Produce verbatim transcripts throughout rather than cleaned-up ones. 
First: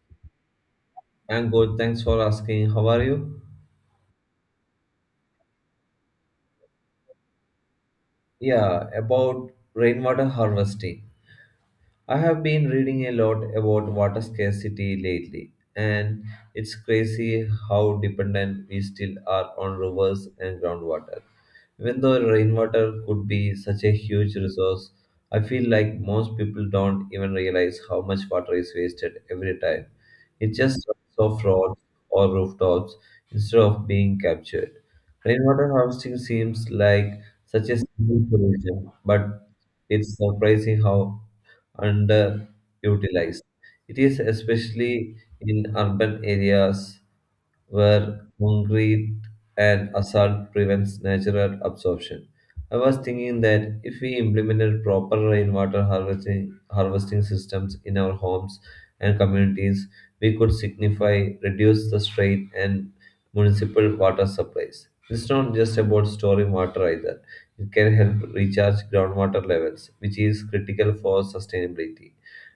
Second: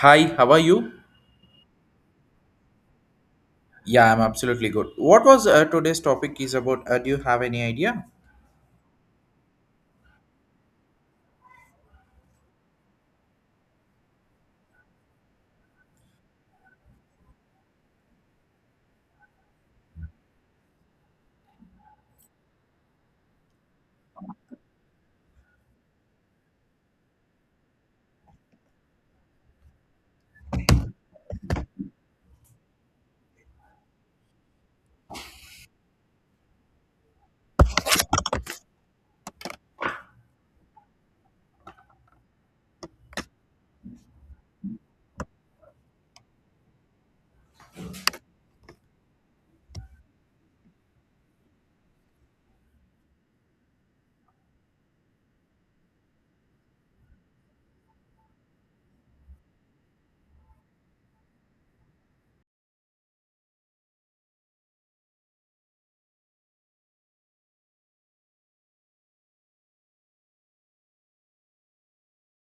Hi, how are you? I'm good. Thanks for asking. How are you? Yeah, I'm absolutely good. What was uh, today's topic is about? Uh, do you have any idea? Yeah, about rainwater harvesting. I have been reading a lot about water scarcity lately, and it's crazy how dependent we still are on rivers and groundwater. Even though rainwater could be such a huge resource, I feel like most people don't even realize how much water is wasted every time. It just runs off roads or rooftops instead of being captured. Rainwater harvesting seems like such a simple solution, but it's surprising how underutilized. It is, especially in urban areas where concrete and asphalt prevents natural absorption. I was thinking that if we implemented proper rainwater harvesting, harvesting systems in our homes and communities, we could signify reduce the strain and municipal water supplies. It's not just about storing water either. It can help recharge groundwater levels, which is critical for sustainability,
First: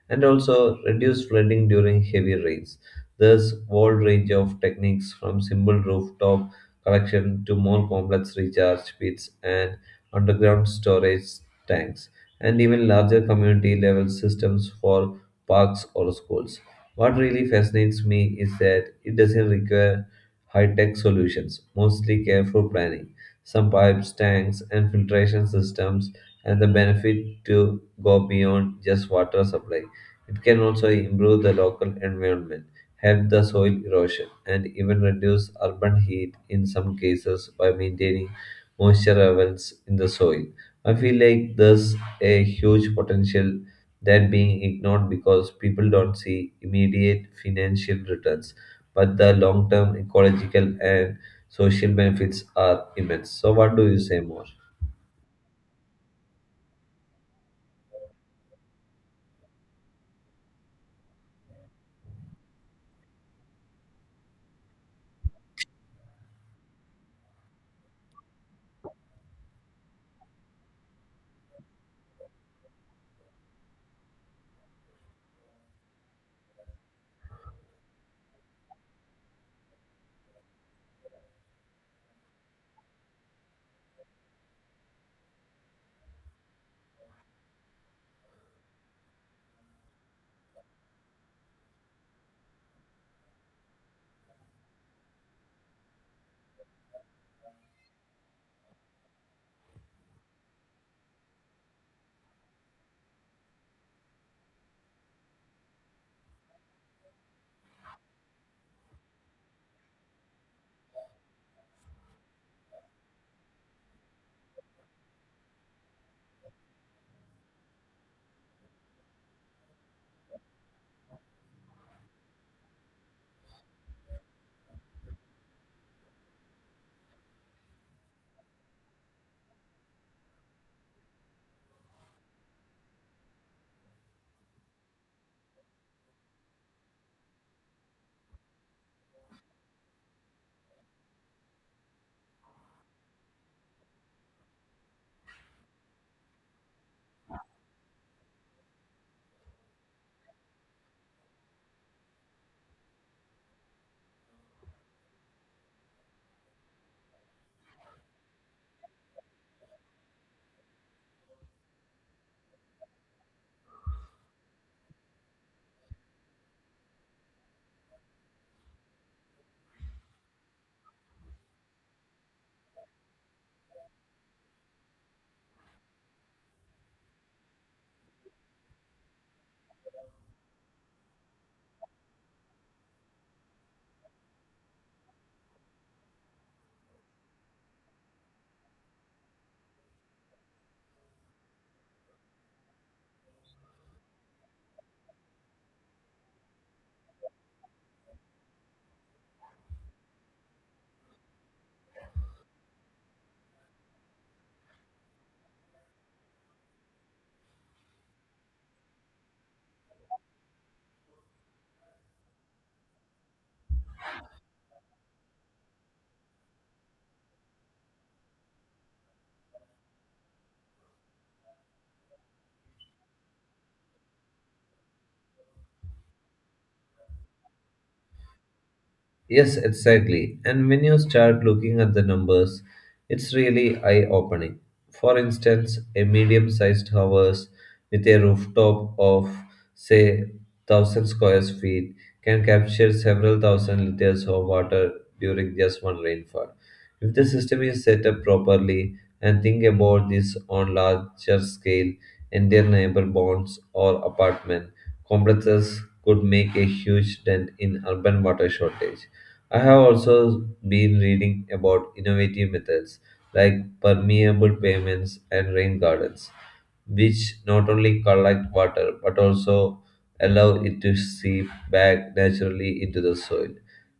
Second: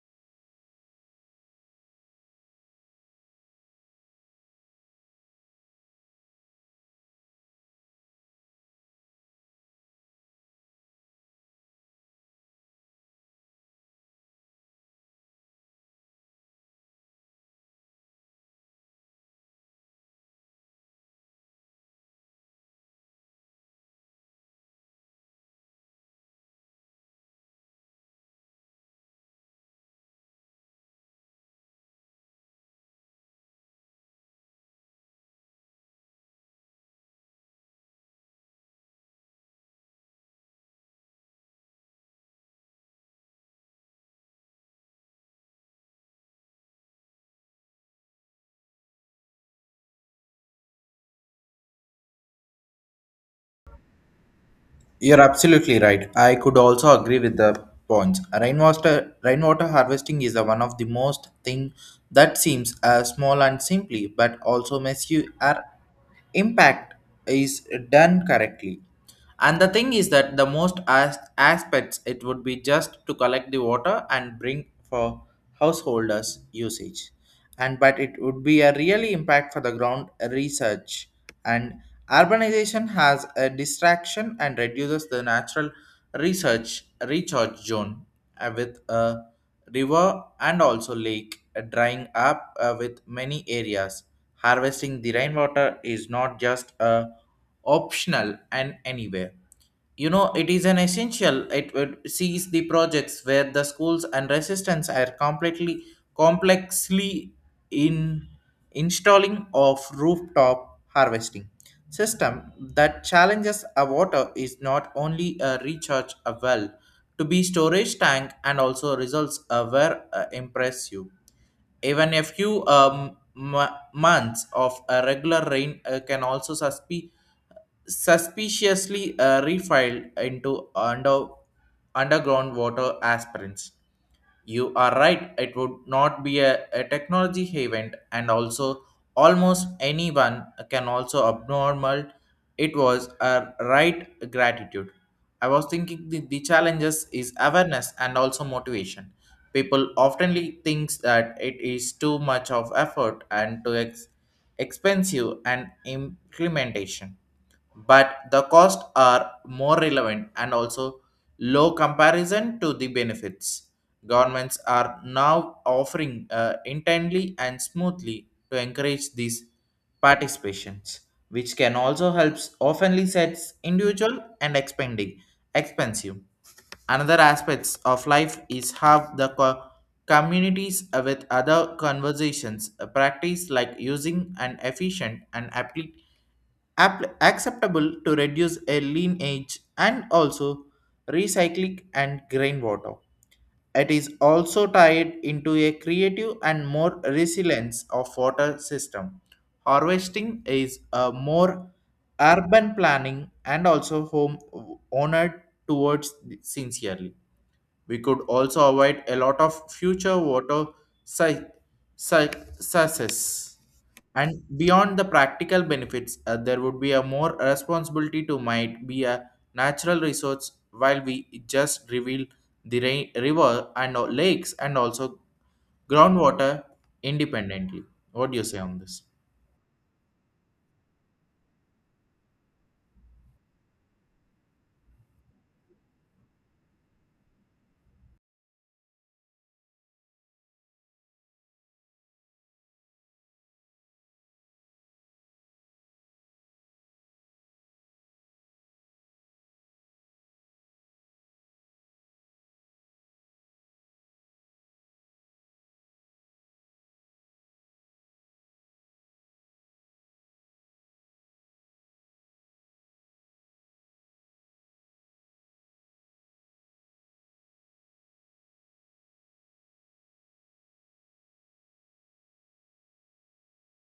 and also reduce flooding during heavy rains. There's wide range of techniques, from simple rooftop collection to more complex recharge pits and underground storage tanks, and even larger community level systems for parks or schools. What really fascinates me is that it doesn't require high tech solutions, mostly careful planning, some pipes, tanks, and filtration systems, and the benefit to go beyond just water supply. It can also improve the local environment, help the soil erosion, and even reduce urban heat in some cases by maintaining moisture levels in the soil. I feel like there's a huge potential that being ignored because people don't see immediate financial returns, but the long-term ecological and social benefits are immense. So what do you say more? You're absolutely right. I could also agree with the points. Rainwater, rainwater harvesting is the one of the most thing that seems uh, small and simply, but also makes you are impact is done correctly. And the thing is that the most as- aspects it would be just to collect the water and bring for householders usage. And but it would be a really impact for the ground research and urbanization has a distraction and reduces the natural research recharge zone uh, with a river and also lake uh, drying up uh, with many areas harvesting the rainwater is not just a optional and anywhere you know it is an essential it, it sees the projects where the schools and resistance are completely complexly in installing of rooftop harvesting system that challenges a water is not only a recharge a well to be storage tank and also results uh, were uh, impressive even a few um, m- months of a regular rain uh, can also suspe- suspiciously uh, refiled into under, underground water aspirins. You are right, it would not be a, a technology event, and also almost anyone can also abnormal. It was a right gratitude. I was thinking the, the challenges is awareness and also motivation. People oftenly thinks that it is too much of effort and too ex- expensive and implementation but the costs are more relevant and also low comparison to the benefits. Governments are now offering uh, intently and smoothly to encourage these participations, which can also help oftenly sets individual and expanding expensive. Another aspects of life is how the co- communities with other conversations uh, practice like using an efficient and applic app- acceptable to reduce a lineage and also recycling and grain water. It is also tied into a creative and more resilience of water system. Harvesting is a more urban planning and also home owner towards sincerely. We could also avoid a lot of future water si- si- success. And beyond the practical benefits, uh, there would be a more responsibility to might be a natural resource while we just reveal the rain, river and uh, lakes and also groundwater independently. What do you say on this? Yes, exactly. And when you start looking at the numbers, it's really eye opening. For instance, a medium sized house with a rooftop of, say, one thousand square feet can capture several thousand liters of water during just one rainfall. If the system is set up properly and think about this on larger scale, entire neighbor bonds or apartment complexes could make a huge dent in urban water shortage. I have also been reading about innovative methods like permeable pavements and rain gardens, which not only collect water but also allow it to seep back naturally into the soil.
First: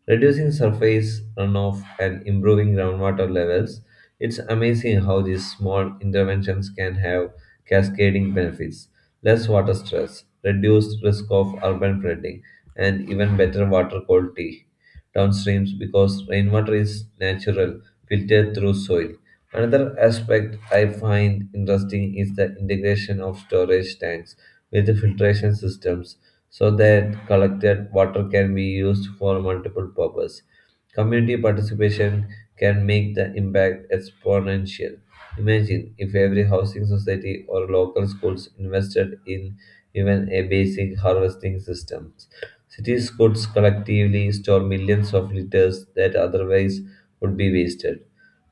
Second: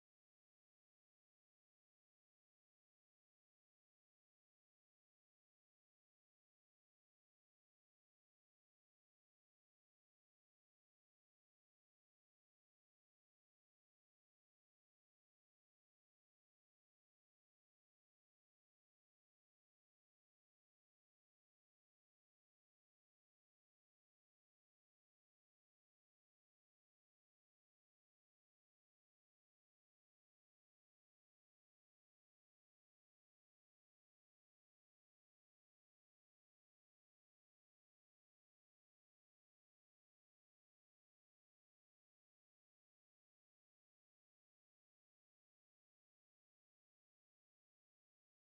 Reducing surface runoff and improving groundwater levels, it's amazing how these small interventions can have cascading benefits. Less water stress, reduced risk of urban flooding, and even better water quality downstreams, because rainwater is natural, filtered through soil. Another aspect I find interesting is the integration of storage tanks with the filtration systems so that collected water can be used for multiple purposes. Community participation can make the impact exponential. Imagine if every housing society or local schools invested in even a basic harvesting system. Cities could collectively store millions of liters that otherwise would be wasted.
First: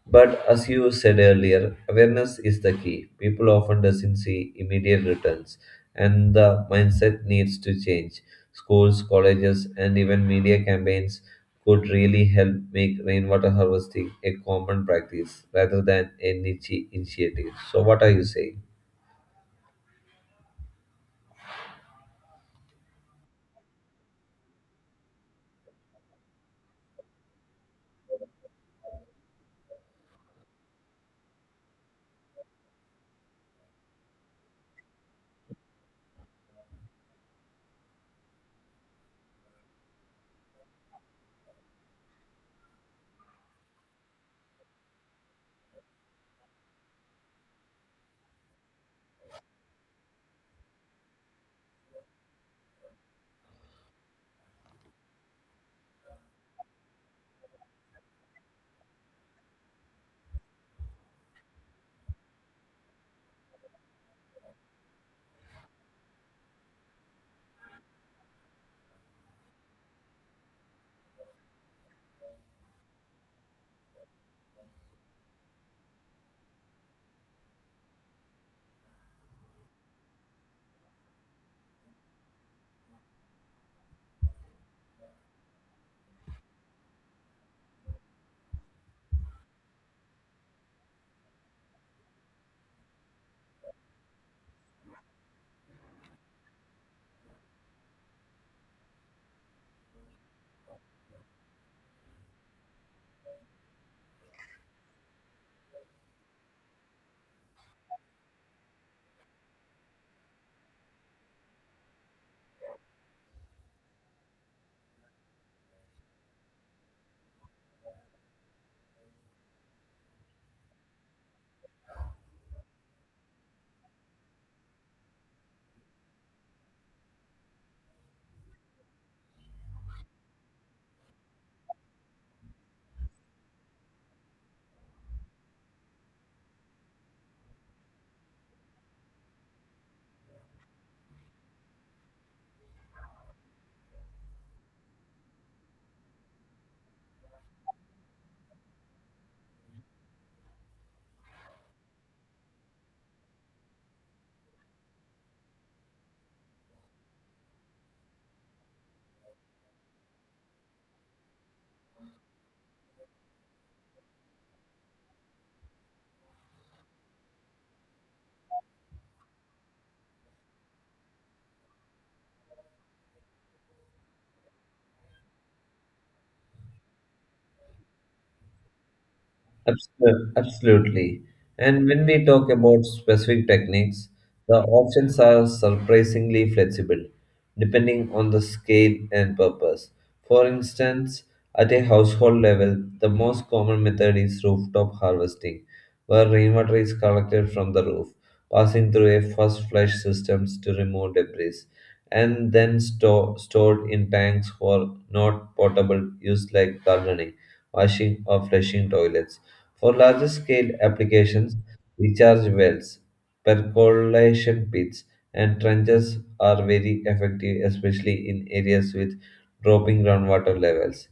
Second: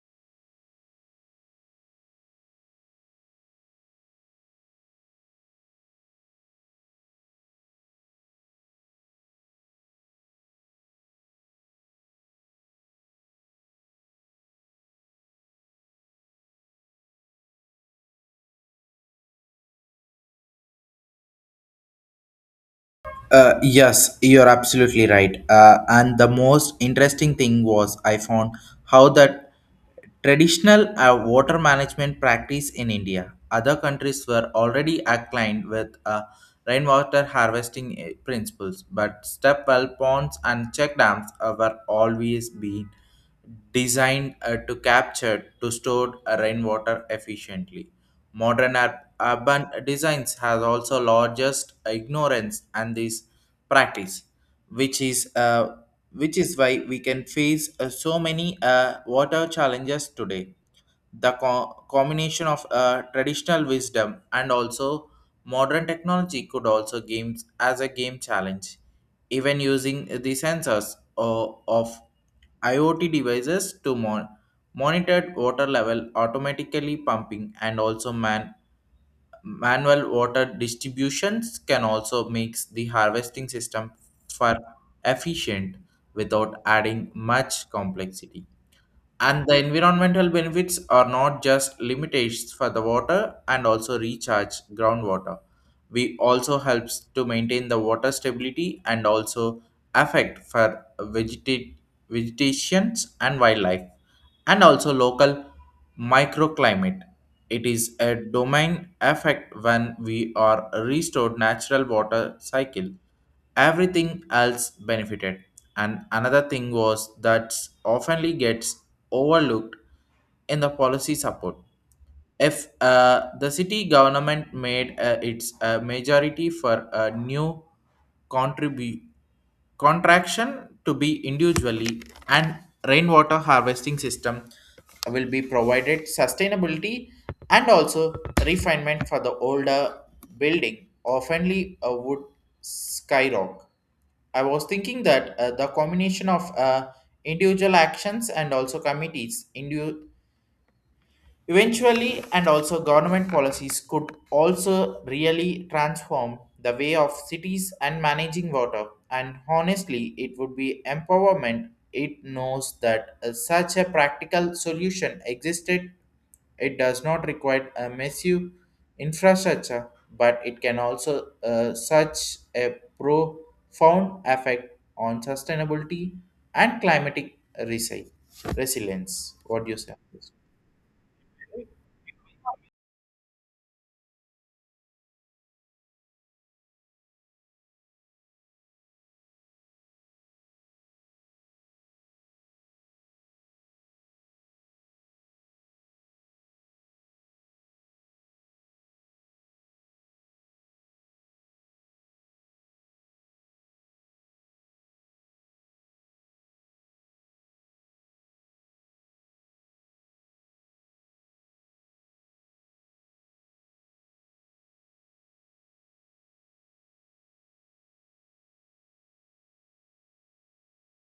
But as you said earlier, awareness is the key. People often doesn't see immediate returns, and the mindset needs to change. Schools, colleges, and even media campaigns could really help make rainwater harvesting a common practice rather than a niche initiative. So, what are you saying? Uh, yes, you're absolutely right. Uh, and the most interesting thing was I found how that traditional uh, water management practice in India, other countries were already aligned with uh, rainwater harvesting uh, principles, but step well ponds and check dams uh, were always been designed uh, to capture to store uh, rainwater efficiently. Modern ur- urban designs has also largest ignorance and this practice, which is uh, which is why we can face uh, so many uh, water challenges today the co- combination of uh, traditional wisdom and also modern technology could also games as a game challenge even using the sensors o- of iot devices to mon- monitor water level automatically pumping and also man- manual water distributions can also makes the harvesting system far efficient without adding much complexity and the environmental benefits are not just limitations for the water and also recharge groundwater. We also helps to maintain the water stability and also affect for vegeta- vegetations and wildlife and also local microclimate. It is a domain effect when we are restored natural water cycle everything else benefited and another thing was that oftenly gets overlooked in the policy support. If uh, the city government made uh, its uh, majority for a new contribu- contraction to be individually and rainwater harvesting system will be provided sustainability and also refinement for the older building oftenly a wood skyrock I was thinking that uh, the combination of uh, individual actions and also committees indu. Eventually, and also government policies could also really transform the way of cities and managing water. And honestly, it would be empowerment. It knows that uh, such a practical solution existed. It does not require a massive infrastructure, but it can also uh, such a profound effect on sustainability and climatic resi- resilience. What do you say? On this? Absol- Absolutely. And when we talk about specific techniques, the options are surprisingly flexible, depending on the scale and purpose. For instance, at a household level, the most common method is rooftop harvesting, where rainwater is collected from the roof, passing through a first flush system to remove debris, and then store, stored in tanks for not portable use like gardening, washing, or flushing toilets. For larger scale applications, recharge wells, percolation pits, and trenches are very effective, especially in areas with dropping groundwater levels.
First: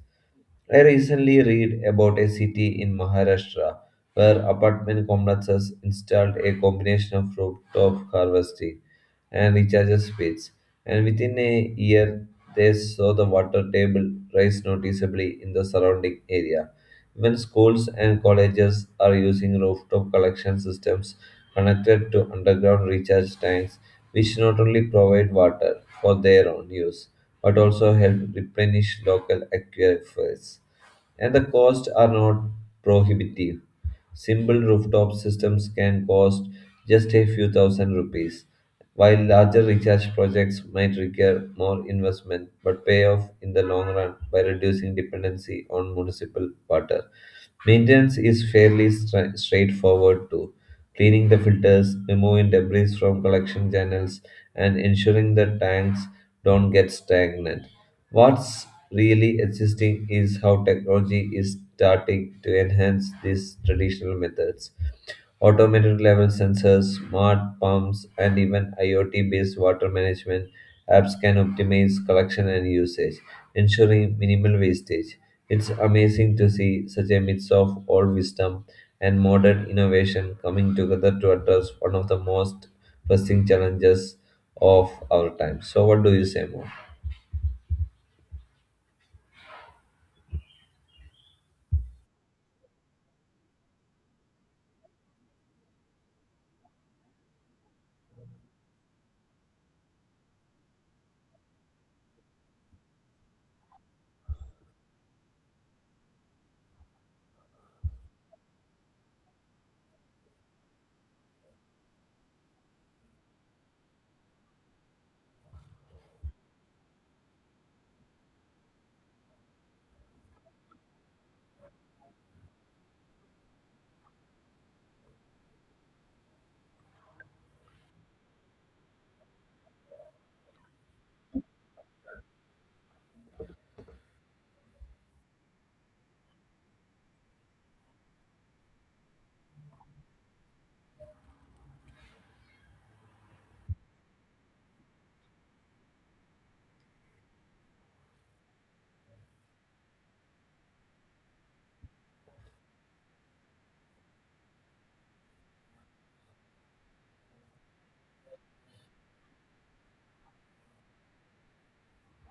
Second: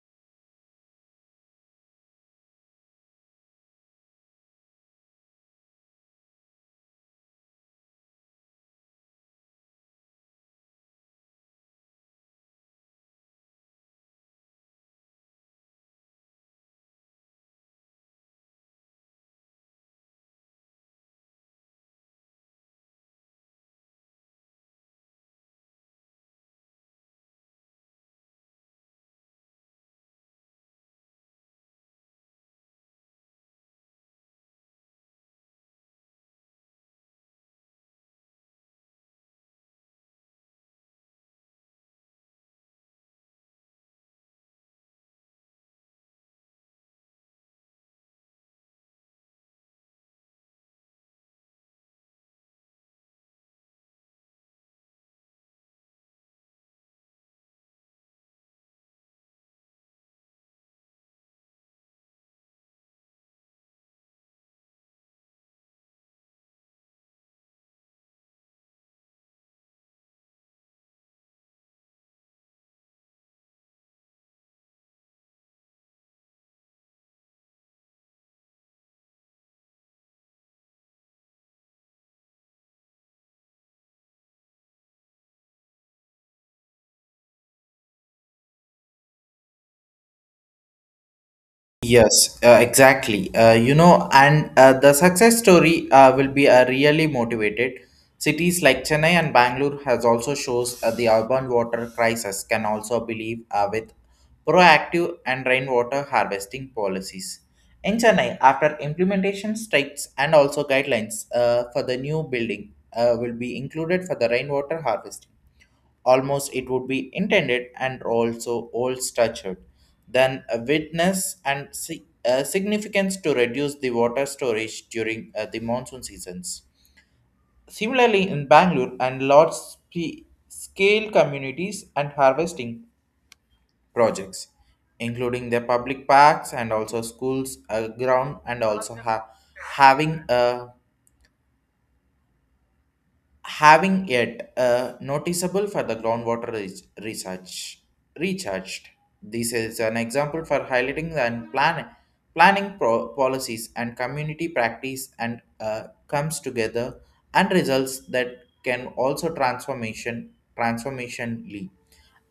I recently read about a city in Maharashtra where apartment complexes installed a combination of rooftop harvesting and recharges pits, and within a year they saw the water table rise noticeably in the surrounding area. Even schools and colleges are using rooftop collection systems connected to underground recharge tanks, which not only provide water for their own use but also help replenish local aquifers. And the costs are not prohibitive. Simple rooftop systems can cost just a few thousand rupees, while larger recharge projects might require more investment but pay off in the long run by reducing dependency on municipal water. Maintenance is fairly stra- straightforward too. Cleaning the filters, removing debris from collection channels, and ensuring the tanks don't get stagnant. What's really interesting is how technology is starting to enhance these traditional methods. Automated level sensors, smart pumps, and even I o T based water management apps can optimize collection and usage, ensuring minimal wastage. It's amazing to see such a mix of old wisdom and modern innovation coming together to address one of the most pressing challenges of our time. So, what do you say more? Yes, uh, exactly. Uh, you know, and uh, the success story uh, will be uh, really motivated. Cities like Chennai and Bangalore has also shows uh, the urban water crisis can also believe uh, with proactive and rainwater harvesting policies. In Chennai, after implementation strikes and also guidelines uh, for the new building uh, will be included for the rainwater harvesting almost it would be intended and also old structured then a witness and si- uh, significance to reduce the water storage during uh, the monsoon seasons similarly in bangalore and large spe- scale communities and harvesting projects including the public parks and also schools uh, ground and also ha- having a having yet uh, noticeable for the groundwater re- research recharged. This is an example for highlighting and plan- planning pro- policies and community practice and uh, comes together and results that can also transformation transformationally.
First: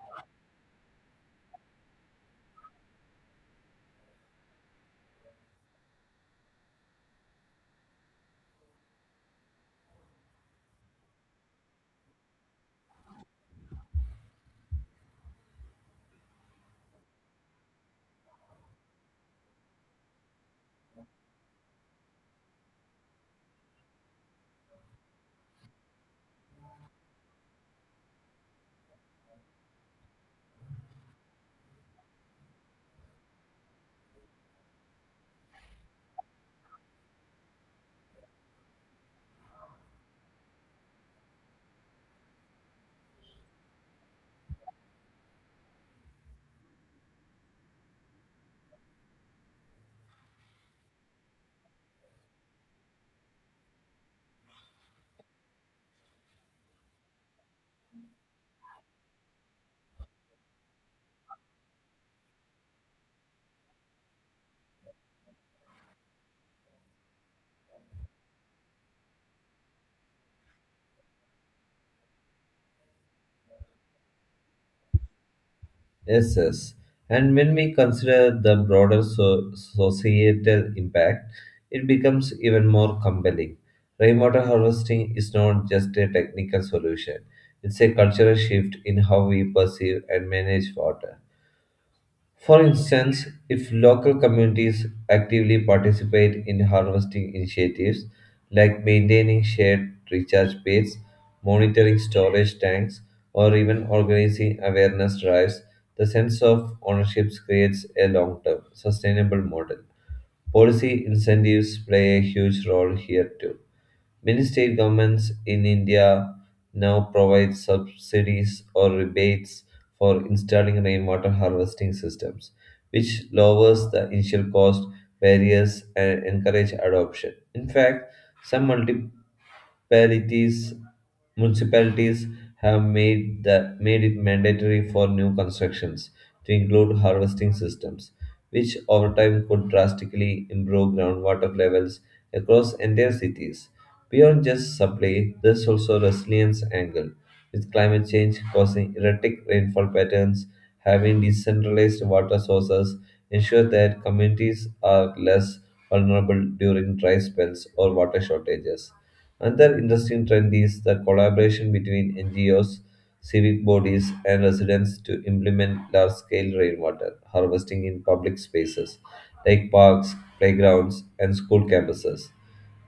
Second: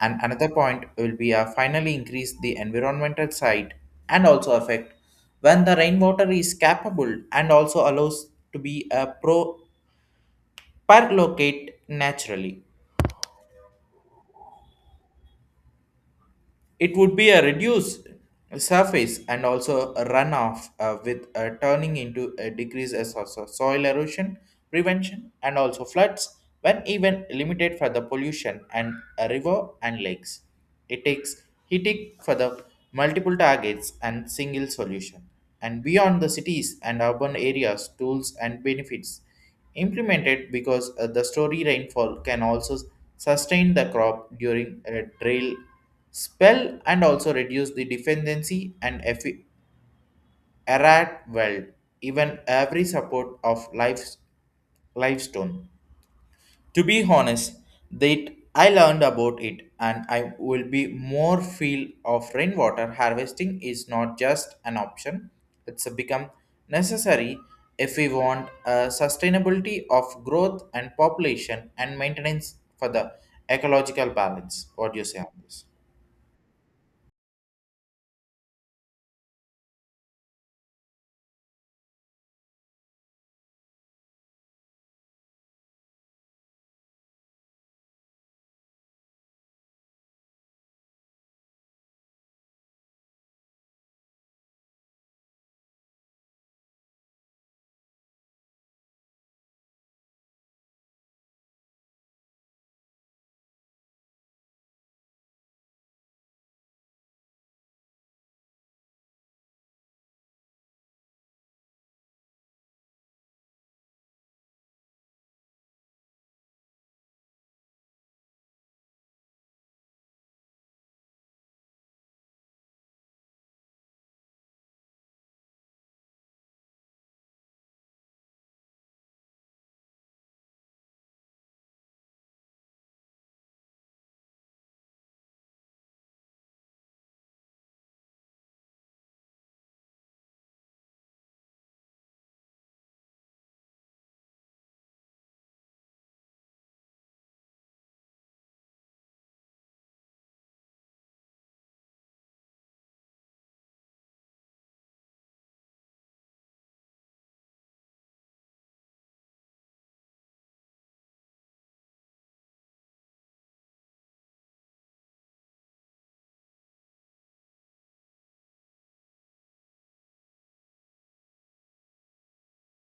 And another point will be uh, finally increase the environmental side and also affect when the rainwater is capable and also allows to be a pro perlocate naturally It would be a reduced surface and also a runoff uh, with uh, turning into a decrease as also soil erosion prevention and also floods when even limited for the pollution and a river and lakes. It takes heating for the multiple targets and single solution. And beyond the cities and urban areas, tools and benefits implemented because uh, the story rainfall can also sustain the crop during a drill spell and also reduce the dependency and effi- errat well even every support of life's lifestone to be honest that I learned about it and I will be more feel of rainwater harvesting is not just an option it's become necessary if we want a sustainability of growth and population and maintenance for the ecological balance what do you say on this Yes, yes. And when we consider the broader so- societal impact, it becomes even more compelling. Rainwater harvesting is not just a technical solution, it's a cultural shift in how we perceive and manage water. For instance, if local communities actively participate in harvesting initiatives like maintaining shared recharge bays, monitoring storage tanks, or even organizing awareness drives, the sense of ownership creates a long term, sustainable model. Policy incentives play a huge role here too. Many state governments in India now provide subsidies or rebates for installing rainwater harvesting systems, which lowers the initial cost barriers and encourage adoption. In fact, some multi municipalities municipalities have made the made it mandatory for new constructions to include harvesting systems, which over time could drastically improve groundwater levels across entire cities. Beyond just supply, there's also resilience angle, with climate change causing erratic rainfall patterns, having decentralized water sources ensure that communities are less vulnerable during dry spells or water shortages. Another interesting trend is the collaboration between N G Os, civic bodies, and residents to implement large scale rainwater harvesting in public spaces like parks, playgrounds, and school campuses.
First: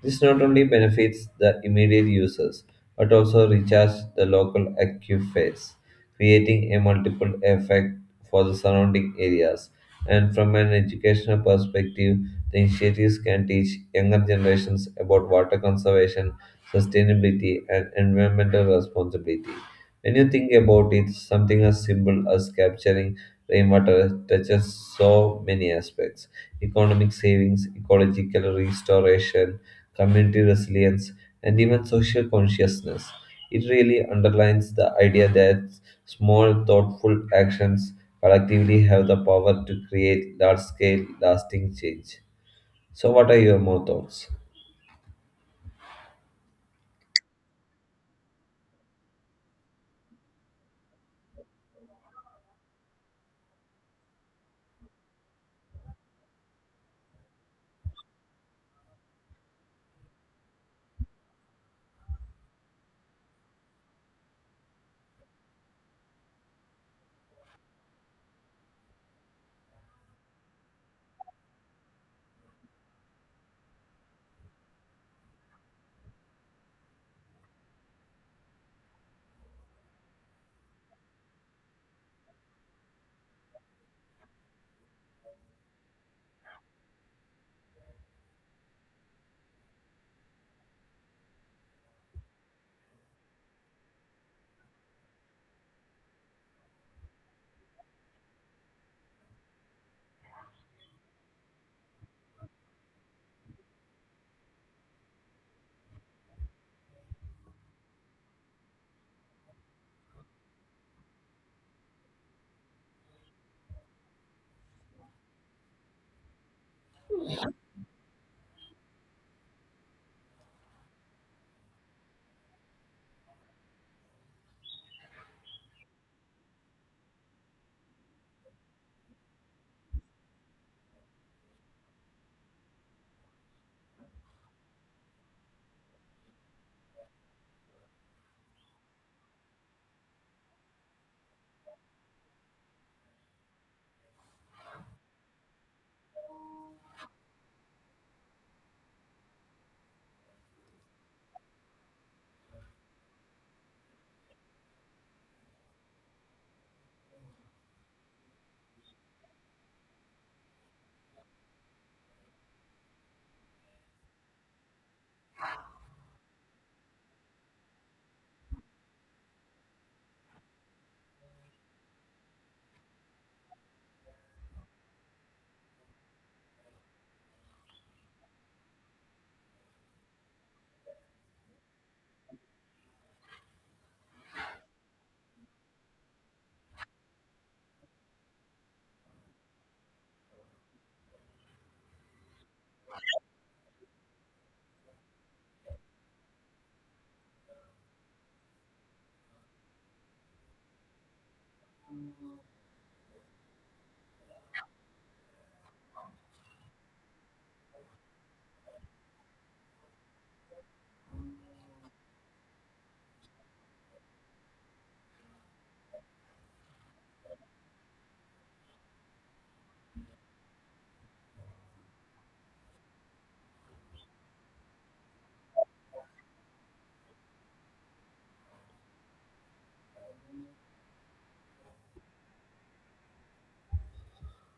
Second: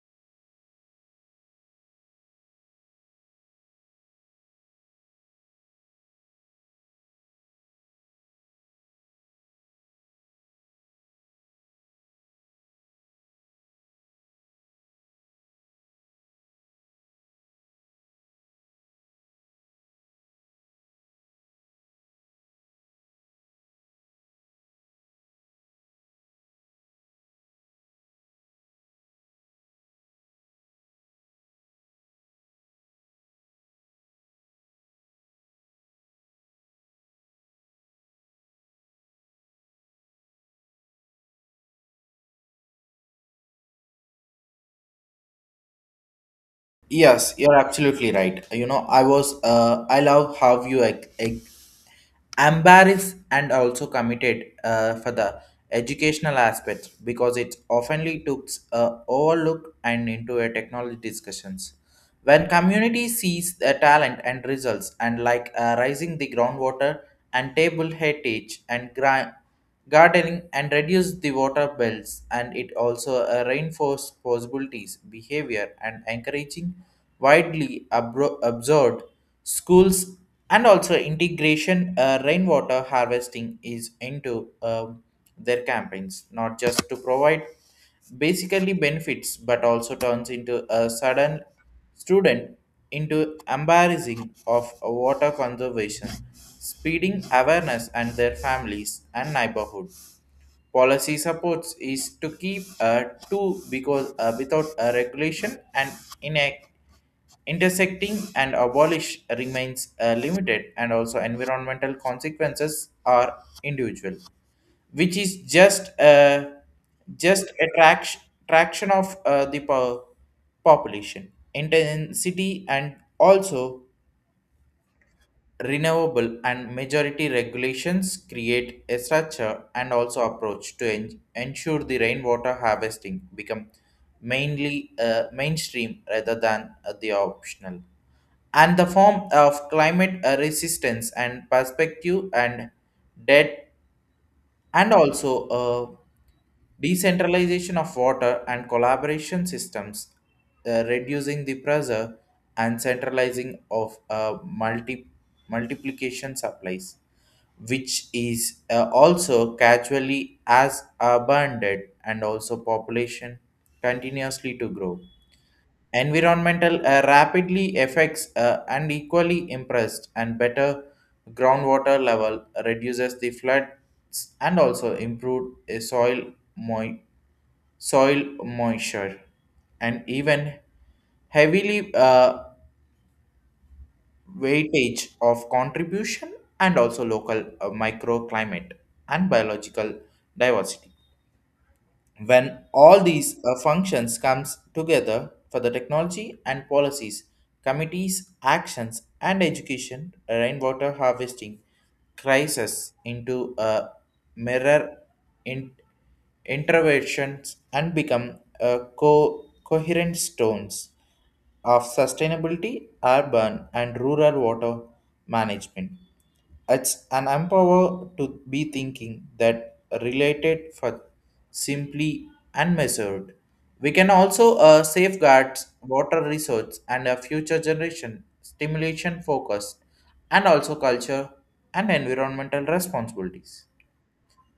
This not only benefits the immediate users but also recharges the local aquifers, creating a multiple effect for the surrounding areas. And from an educational perspective, the initiatives can teach younger generations about water conservation, sustainability, and environmental responsibility. When you think about it, something as simple as capturing rainwater touches so many aspects: economic savings, ecological restoration, community resilience, and even social consciousness. It really underlines the idea that small, thoughtful actions collectively have the power to create large scale, lasting change. So, what are your more thoughts? Yes, you're absolutely right. You know, I was, uh, I love how you like, like, embarrass and also committed uh, for the educational aspect because it oftenly took uh, overlook and into a technology discussions. When community sees the talent and results and like uh, rising the groundwater and table heritage and grind gardening and reduce the water bills and it also uh, reinforce possibilities behavior and encouraging widely abro- absorbed schools and also integration uh, rainwater harvesting is into um, their campaigns not just to provide basically benefits but also turns into a sudden student into embarrassing of water conservation speeding awareness and their families and neighborhood policy supports is to keep a two because uh, without a regulation and inact intersecting and abolish remains uh, limited and also environmental consequences are individual which is just a just attraction traction traction of uh, the po- population intensity and also renewable and majority regulations create a structure and also approach to en- ensure the rainwater harvesting become mainly uh, mainstream rather than uh, the optional and the form of climate uh, resistance and perspective and debt and also uh, Decentralization of water and collaboration systems, uh, reducing the pressure and centralizing of uh, multi- multiplication supplies, which is uh, also casually as abundant and also population continuously to grow. Environmental uh, rapidly affects uh, and equally impressed and better groundwater level reduces the floods and also improved uh, soil moisture soil moisture, and even heavily uh, weightage of contribution and also local uh, microclimate and biological diversity. When all these uh, functions comes together for the technology and policies, committees, actions, and education, rainwater harvesting crisis into a mirror in- interventions and become a co- coherent stones of sustainability, urban and rural water management. It's an empower to be thinking that related for simply and measured. We can also uh, safeguard water resource and a future generation stimulation focused and also culture and environmental responsibilities.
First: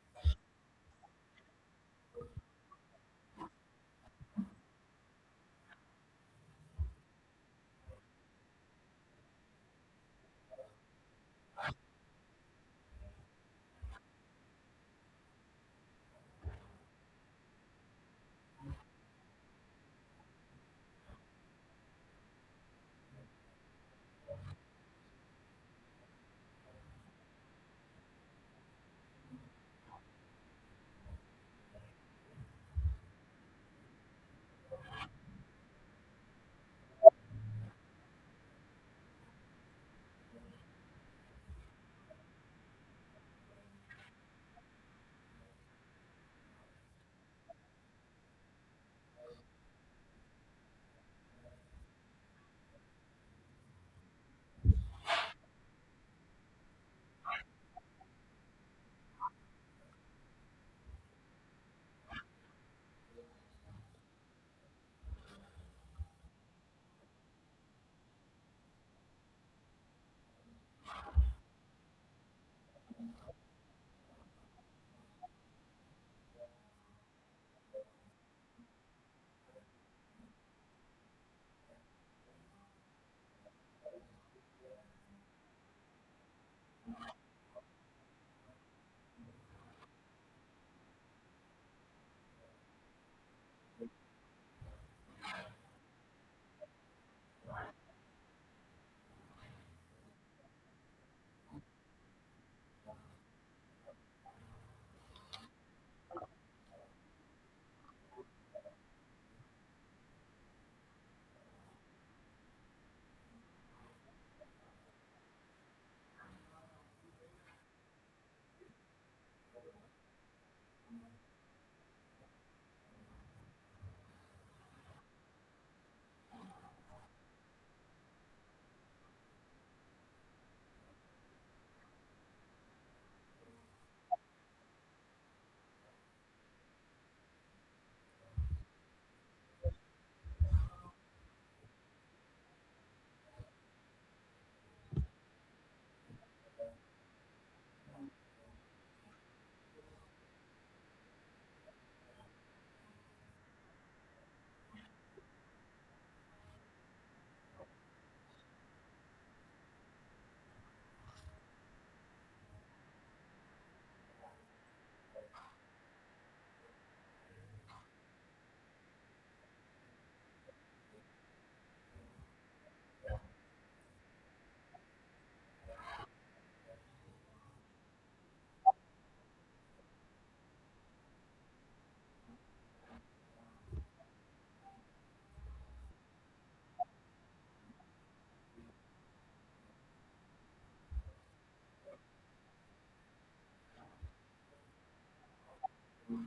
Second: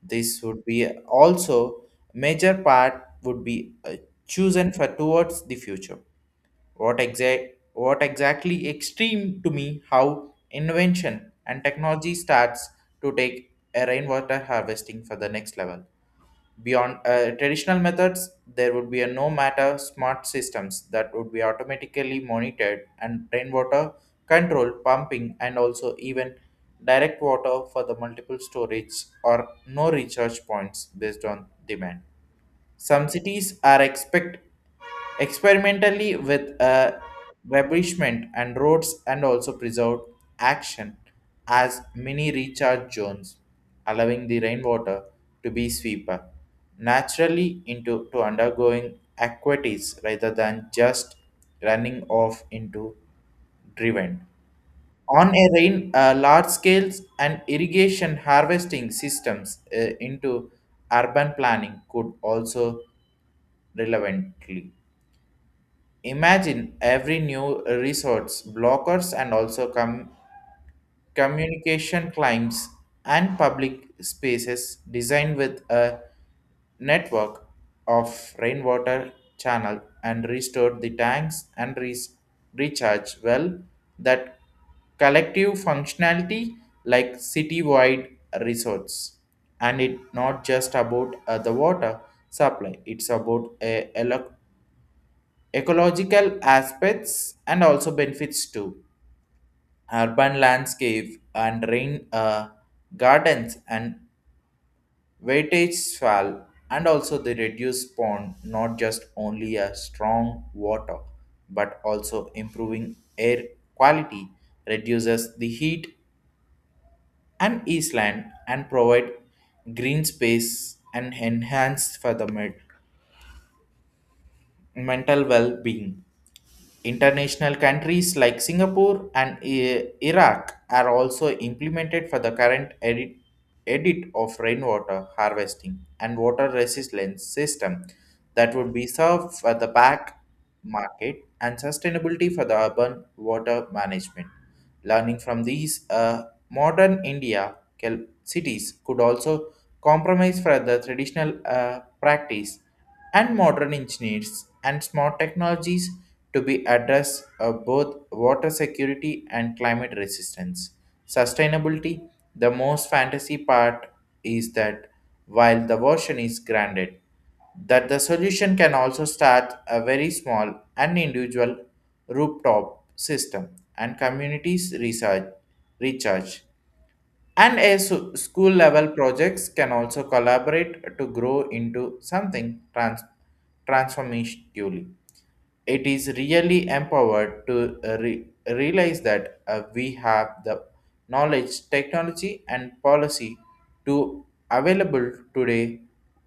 This would be also major part would be uh, chosen for towards the future. What exact what exactly extreme to me how invention and technology starts to take a rainwater harvesting for the next level. Beyond uh, traditional methods, there would be a no matter smart systems that would be automatically monitored and rainwater control pumping and also even direct water for the multiple storage or no recharge points based on demand. Some cities are expect experimentally with a refurbishment and roads and also preserved action as mini recharge zones, allowing the rainwater to be sweeper naturally into to undergoing aquatics rather than just running off into driven. On a rain, uh, large scales and irrigation harvesting systems uh, into urban planning could also relevantly. Imagine every new resource blockers and also com- communication climbs, and public spaces designed with a network of rainwater channel and restore the tanks and re- recharge well that collective functionality like citywide resorts and it not just about uh, the water supply. It's about a elec ecological aspects and also benefits too. Urban landscape and rain uh, gardens and weightage fall and also the reduced pond not just only a strong water but also improving air quality reduces the heat and island and provide green space and enhance for the med- mental well-being. International countries like Singapore and I- Iraq are also implemented for the current edit, edit of rainwater harvesting and water resistance system that would be served for the back market and sustainability for the urban water management. Learning from these uh, modern India cal- cities could also compromise for the traditional uh, practice and modern engineers and smart technologies to be address uh, both water security and climate resistance. Sustainability, the most fantasy part is that while the version is granted, that the solution can also start a very small and individual rooftop system and communities research recharge and a su- school level projects can also collaborate to grow into something trans- transformatively. It is really empowered to uh, re- realize that uh, we have the knowledge, technology, and policy to available today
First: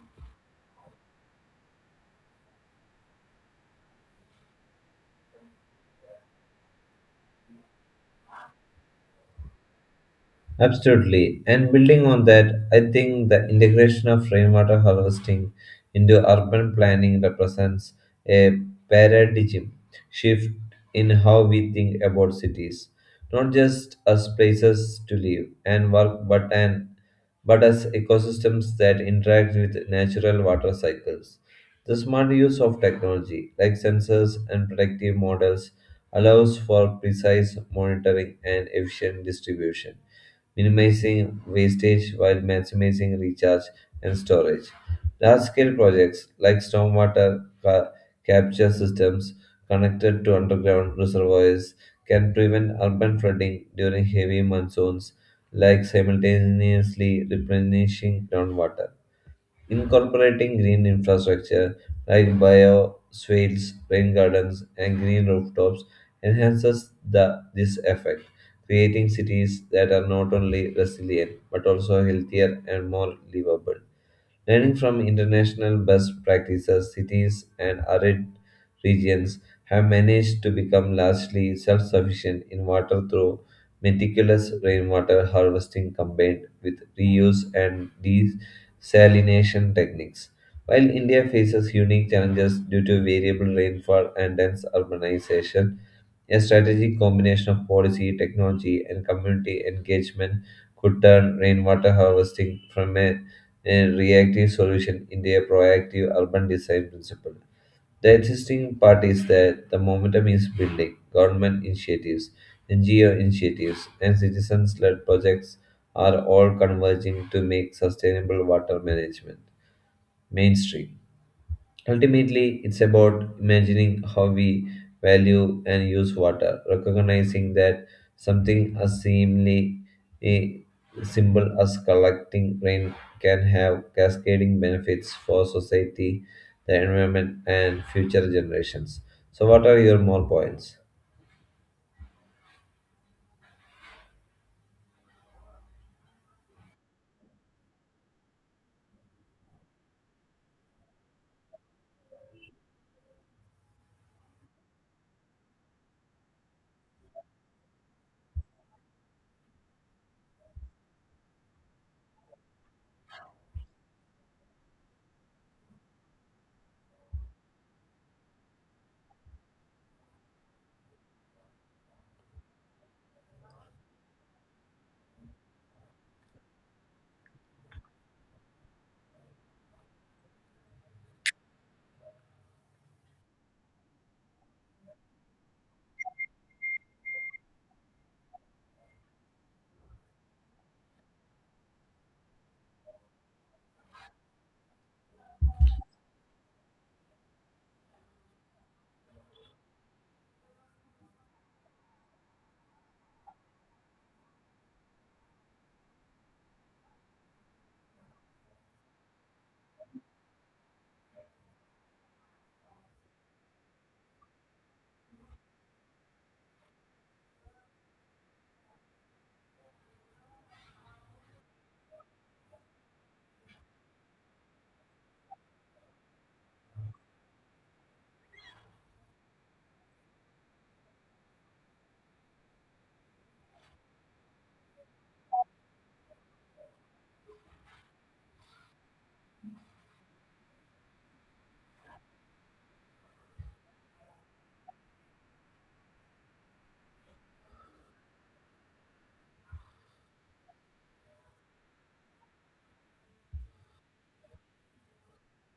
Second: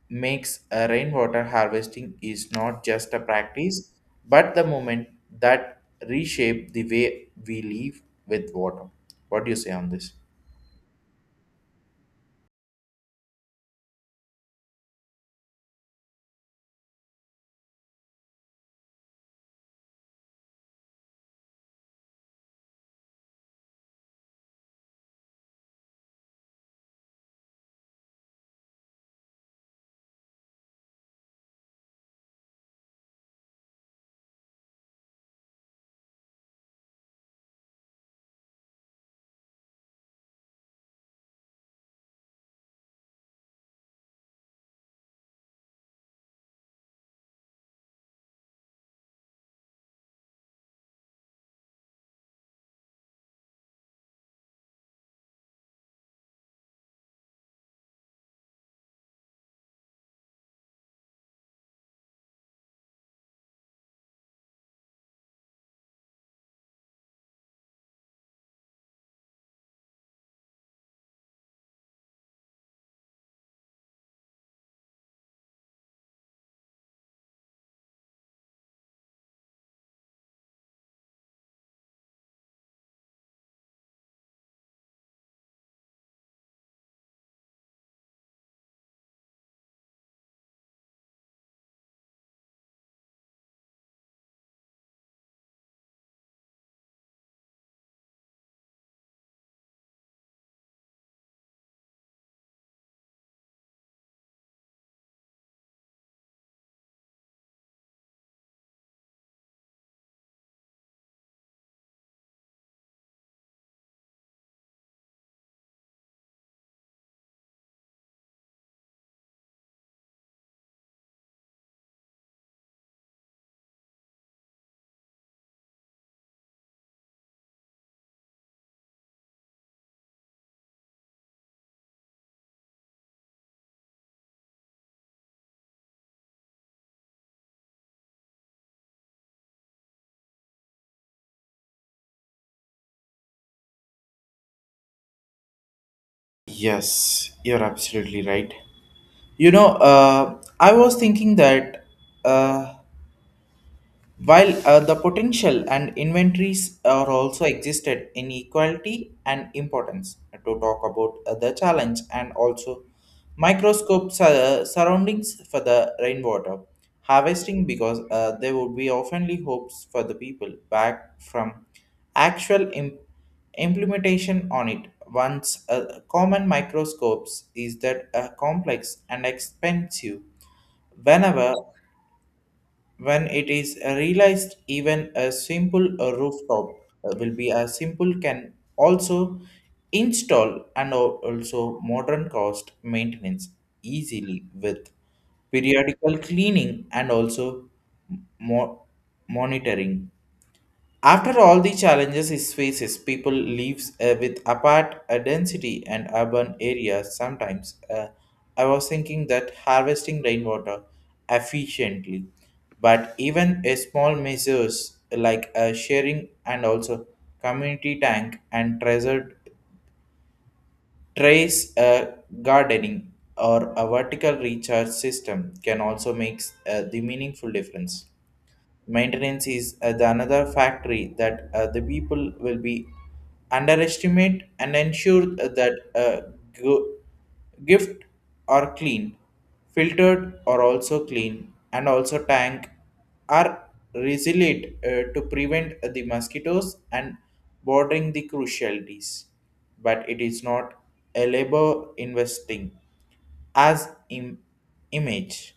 makes uh, rainwater harvesting is not just a practice but the moment that reshape the way we live with water. What do you say on this? Absolutely. And building on that, I think the integration of rainwater harvesting into urban planning represents a paradigm shift in how we think about cities, not just as places to live and work, but an but as ecosystems that interact with natural water cycles. The smart use of technology like sensors and predictive models allows for precise monitoring and efficient distribution, minimizing wastage while maximizing recharge and storage. Large scale projects like stormwater ca- capture systems connected to underground reservoirs can prevent urban flooding during heavy monsoons, like simultaneously replenishing groundwater. Incorporating green infrastructure like bioswales, rain gardens, and green rooftops enhances the, this effect, creating cities that are not only resilient but also healthier and more livable. Learning from international best practices, cities and arid regions have managed to become largely self sufficient in water through meticulous rainwater harvesting combined with reuse and desalination techniques. While India faces unique challenges due to variable rainfall and dense urbanization, a strategic combination of policy, technology, and community engagement could turn rainwater harvesting from a and reactive solution in their proactive urban design principle. The interesting part is that the momentum is building. Government initiatives, N G O initiatives, and citizens led projects are all converging to make sustainable water management mainstream. Ultimately, it's about imagining how we value and use water, recognizing that something as seemingly a simple as collecting rain can have cascading benefits for society, the environment, and future generations. So, what are your more points? Yes, you're absolutely right. You know, uh, I was thinking that uh, while uh, the potential and inventories are also existed in equality and importance, uh, to talk about uh, the challenge and also microscope sur- surroundings for the rainwater harvesting because uh, there would be oftenly hopes for the people back from actual imp- implementation on it. Once uh, common microscopes is that uh, complex and expensive whenever when it is realized even a simple uh, rooftop uh, will be a simple can also install and al- also modern cost maintenance easily with periodical cleaning and also mo- monitoring after all the challenges it faces, people lives uh, with apart uh, density and urban areas. Sometimes uh, I was thinking that harvesting rainwater efficiently, but even a small measures like uh, sharing and also community tank and treasured trace uh, gardening or a vertical recharge system can also make uh, the meaningful difference. Maintenance is uh, the another factory that uh, the people will be underestimate and ensure that uh, go- gift are clean, filtered or also clean, and also tank are resilient uh, to prevent the mosquitoes and bordering the crucialities. But it is not a labor investing as Im- image.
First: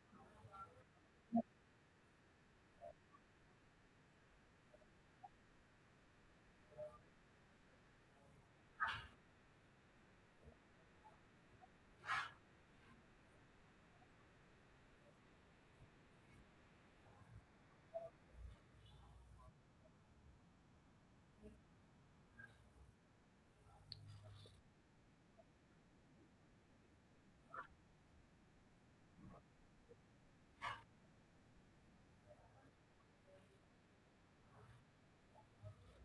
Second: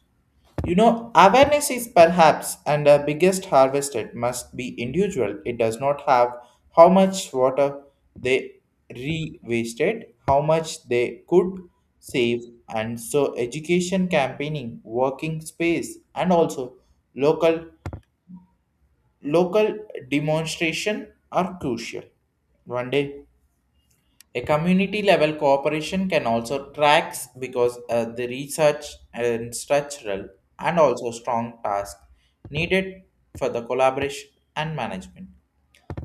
You know, awareness is perhaps and the biggest harvested must be individual. It does not have how much water they re-wasted, how much they could save, and so education campaigning, working space, and also local local demonstration are crucial. One day a community level cooperation can also tracks because uh, the research and structural and also strong task needed for the collaboration and management.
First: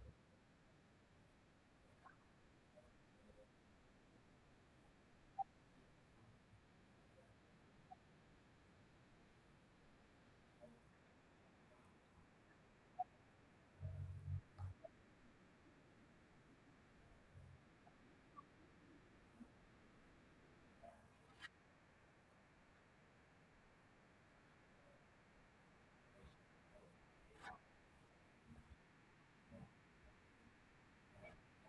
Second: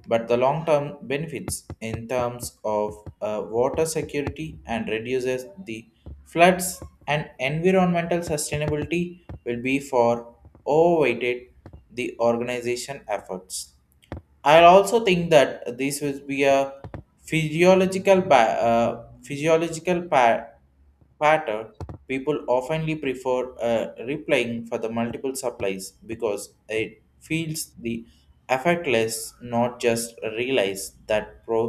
But the long term benefits in terms of uh, water security and reduces the floods and environmental sustainability will be for overweighted the organization efforts. I also think that this would be a physiological ba- uh, physiological pa- pattern. People oftenly prefer uh, replying for the multiple supplies because it feels the effortless, not just realize that pro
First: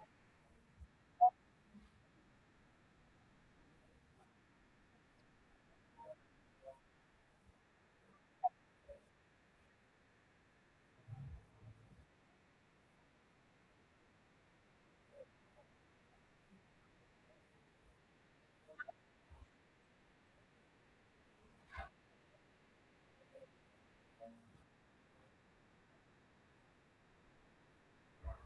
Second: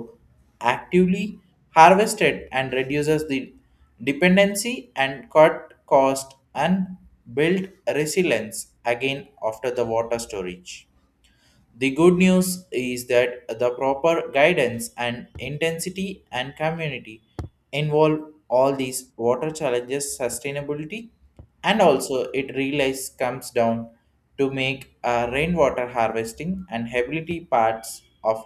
actively harvested and reduces the dependency and cut cost and build resilience again after the water storage. The good news is that the proper guidance and intensity and community involve all these water challenges sustainability and also it realize comes down to make uh, rainwater harvesting and ability parts of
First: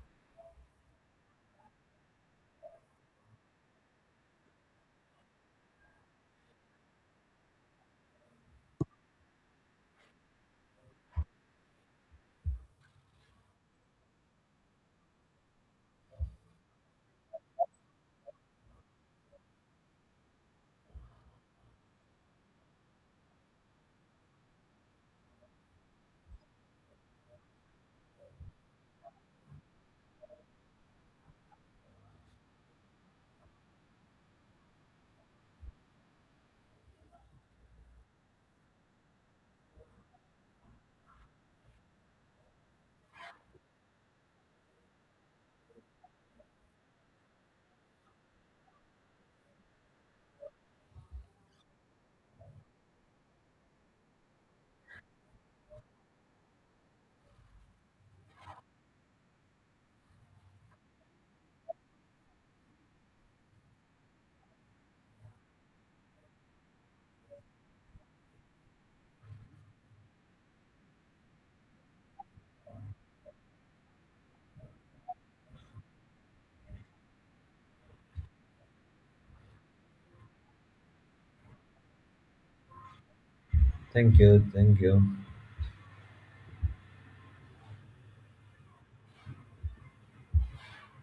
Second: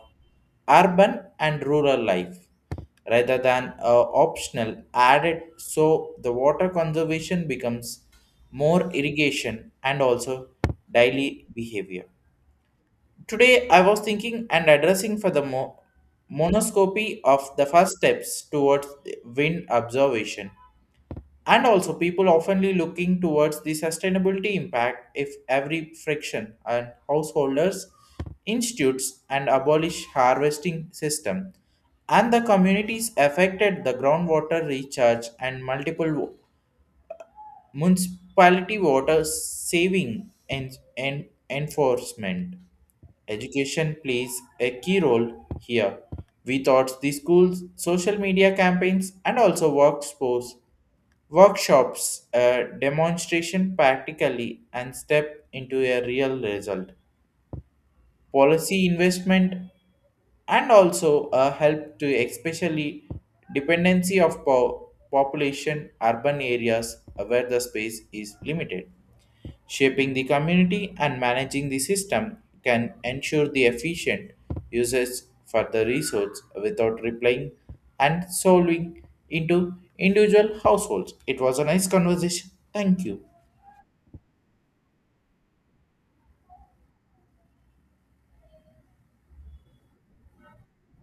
urban and rural life rather than uh, optional added so the water conservation becomes more irrigation and also daily behavior. Today, I was thinking and addressing for the mo- monoscopy of the first steps towards the wind observation. And also, people oftenly looking towards the sustainability impact if every friction and householders, institutes, and abolish harvesting system. And the communities affected the groundwater recharge and multiple municipality water saving and, and enforcement. Education plays a key role here. We thought the schools, social media campaigns, and also workforce workshops, uh, demonstration practically, and step into a real result policy investment and also uh, help to especially dependency of po- population urban areas uh, where the space is limited shaping the community and managing the system can ensure the efficient usage for the resource without replying and solving into individual households. It was a nice conversation. Thank you. Thank you. Thank you.